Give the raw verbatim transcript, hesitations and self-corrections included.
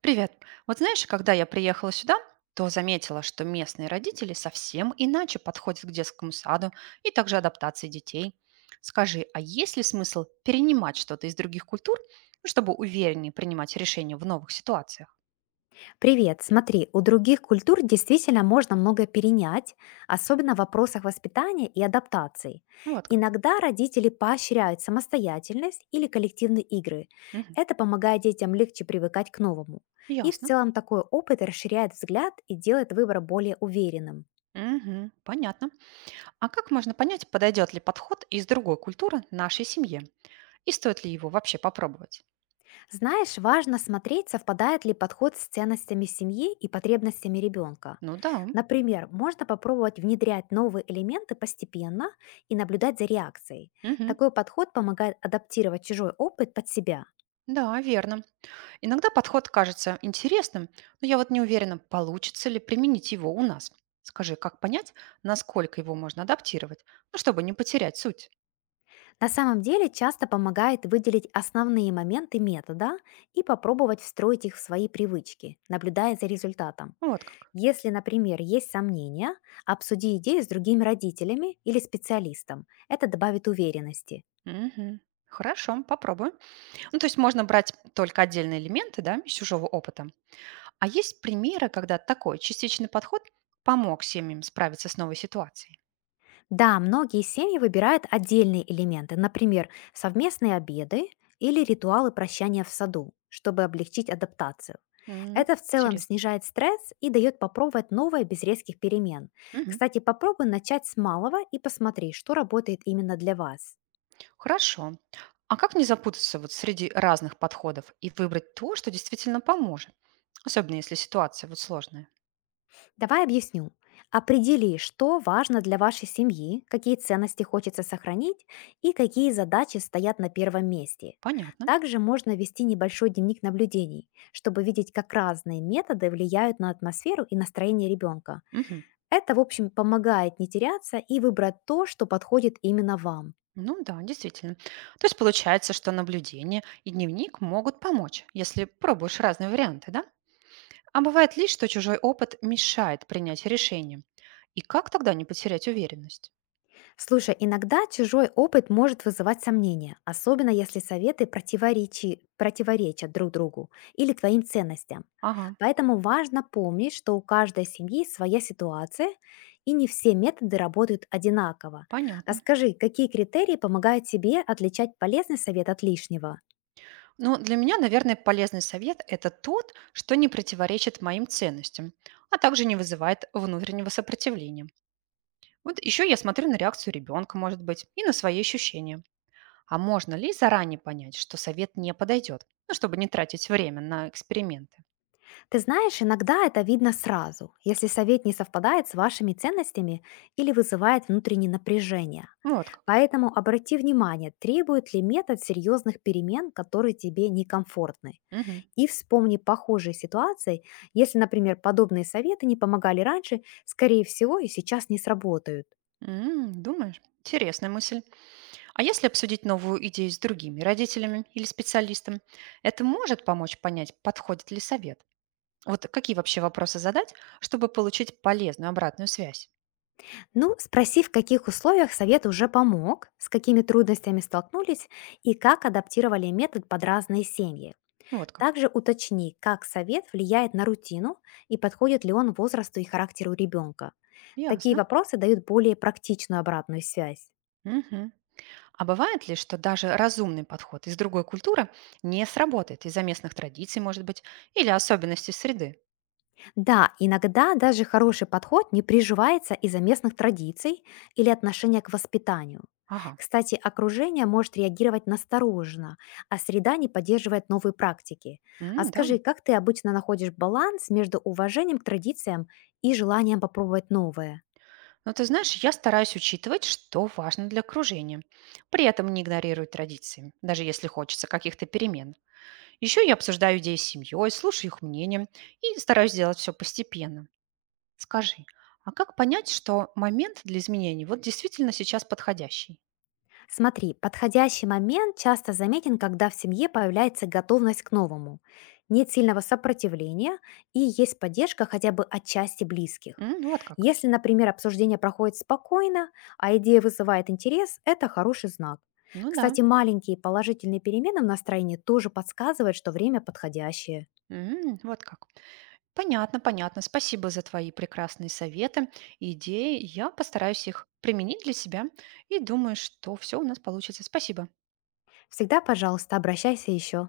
Привет. Вот знаешь, когда я приехала сюда, то заметила, что местные родители совсем иначе подходят к детскому саду и также адаптации детей. Скажи, а есть ли смысл перенимать что-то из других культур, ну, чтобы увереннее принимать решения в новых ситуациях? Привет, смотри, у других культур действительно можно много перенять, особенно в вопросах воспитания и адаптации. Ну, вот как. Иногда родители поощряют самостоятельность или коллективные игры. Мгм. Это помогает детям легче привыкать к новому. И в Ясно. целом такой опыт расширяет взгляд и делает выбор более уверенным. Мгм, понятно. А как можно понять, подойдет ли подход из другой культуры нашей семье? И стоит ли его вообще попробовать? Знаешь, важно смотреть, совпадает ли подход с ценностями семьи и потребностями ребенка. Ну да. Например, можно попробовать внедрять новые элементы постепенно и наблюдать за реакцией. Мгм. Такой подход помогает адаптировать чужой опыт под себя. Да, верно. Иногда подход кажется интересным, но я вот не уверена, получится ли применить его у нас. Скажи, как понять, насколько его можно адаптировать, ну, чтобы не потерять суть? На самом деле часто помогает выделить основные моменты метода и попробовать встроить их в свои привычки, наблюдая за результатом. Вот как. Если, например, есть сомнения, обсуди идею с другими родителями или специалистом. Это добавит уверенности. Мгм. Хорошо, попробую. Ну, то есть можно брать только отдельные элементы, да, из чужого опыта. А есть примеры, когда такой частичный подход помог семьям справиться с новой ситуацией? Да, многие семьи выбирают отдельные элементы, например, совместные обеды или ритуалы прощания в саду, чтобы облегчить адаптацию. М. Это в целом Интересно. снижает стресс и дает попробовать новое без резких перемен. Мгм. Кстати, попробуй начать с малого и посмотри, что работает именно для вас. Хорошо. А как не запутаться вот среди разных подходов и выбрать то, что действительно поможет? Особенно если ситуация вот сложная. Давай объясню. Определи, что важно для вашей семьи, какие ценности хочется сохранить и какие задачи стоят на первом месте. Понятно. Также можно вести небольшой дневник наблюдений, чтобы видеть, как разные методы влияют на атмосферу и настроение ребенка. Мгм. Это, в общем, помогает не теряться и выбрать то, что подходит именно вам. Ну да, действительно. То есть получается, что наблюдение и дневник могут помочь, если пробуешь разные варианты, да? А бывает ли, что чужой опыт мешает принять решение? И как тогда не потерять уверенность? Слушай, иногда чужой опыт может вызывать сомнения, особенно если советы противоречи- противоречат друг другу или твоим ценностям. Ага, Поэтому важно помнить, что у каждой семьи своя ситуация, и не все методы работают одинаково. А понятно. скажи, какие критерии помогают тебе отличать полезный совет от лишнего? Ну, для меня, наверное, полезный совет – это тот, что не противоречит моим ценностям, а также не вызывает внутреннего сопротивления. Вот еще я смотрю на реакцию ребенка, может быть, и на свои ощущения. А можно ли заранее понять, что совет не подойдет, ну, чтобы не тратить время на эксперименты? Ты знаешь, иногда это видно сразу, если совет не совпадает с вашими ценностями или вызывает внутреннее напряжение. Вот как. Поэтому обрати внимание, требует ли метод серьезных перемен, которые тебе некомфортны. Мгм. И вспомни похожие ситуации, если, например, подобные советы не помогали раньше, скорее всего, и сейчас не сработают. М, думаешь? Интересная мысль. А если обсудить новую идею с другими родителями или специалистом, это может помочь понять, подходит ли совет? Вот какие вообще вопросы задать, чтобы получить полезную обратную связь? Ну, спроси, в каких условиях совет уже помог, с какими трудностями столкнулись и как адаптировали метод под разные семьи. Ну, вот как. Также уточни, как совет влияет на рутину и подходит ли он возрасту и характеру ребенка. Такие Ясно. вопросы дают более практичную обратную связь. Мгм. А бывает ли, что даже разумный подход из другой культуры не сработает из-за местных традиций, может быть, или особенностей среды? Да, иногда даже хороший подход не приживается из-за местных традиций или отношения к воспитанию. Ага. Кстати, окружение может реагировать настороженно, а среда не поддерживает новые практики. А М, да. скажи, как ты обычно находишь баланс между уважением к традициям и желанием попробовать новое? Но ты знаешь, я стараюсь учитывать, что важно для окружения. При этом не игнорирую традиции, даже если хочется каких-то перемен. Еще я обсуждаю идеи с семьей, слушаю их мнение и стараюсь делать все постепенно. Скажи, а как понять, что момент для изменений вот действительно сейчас подходящий? Смотри, подходящий момент часто заметен, когда в семье появляется готовность к новому, нет сильного сопротивления и есть поддержка хотя бы отчасти близких. М, вот как. Если, например, обсуждение проходит спокойно, а идея вызывает интерес, это хороший знак. Ну да. Кстати, маленькие положительные перемены в настроении тоже подсказывают, что время подходящее. М, вот как. Понятно, понятно. Спасибо за твои прекрасные советы идеи. Я постараюсь их применить для себя и думаю, что все у нас получится. Спасибо. Всегда, пожалуйста, обращайся еще.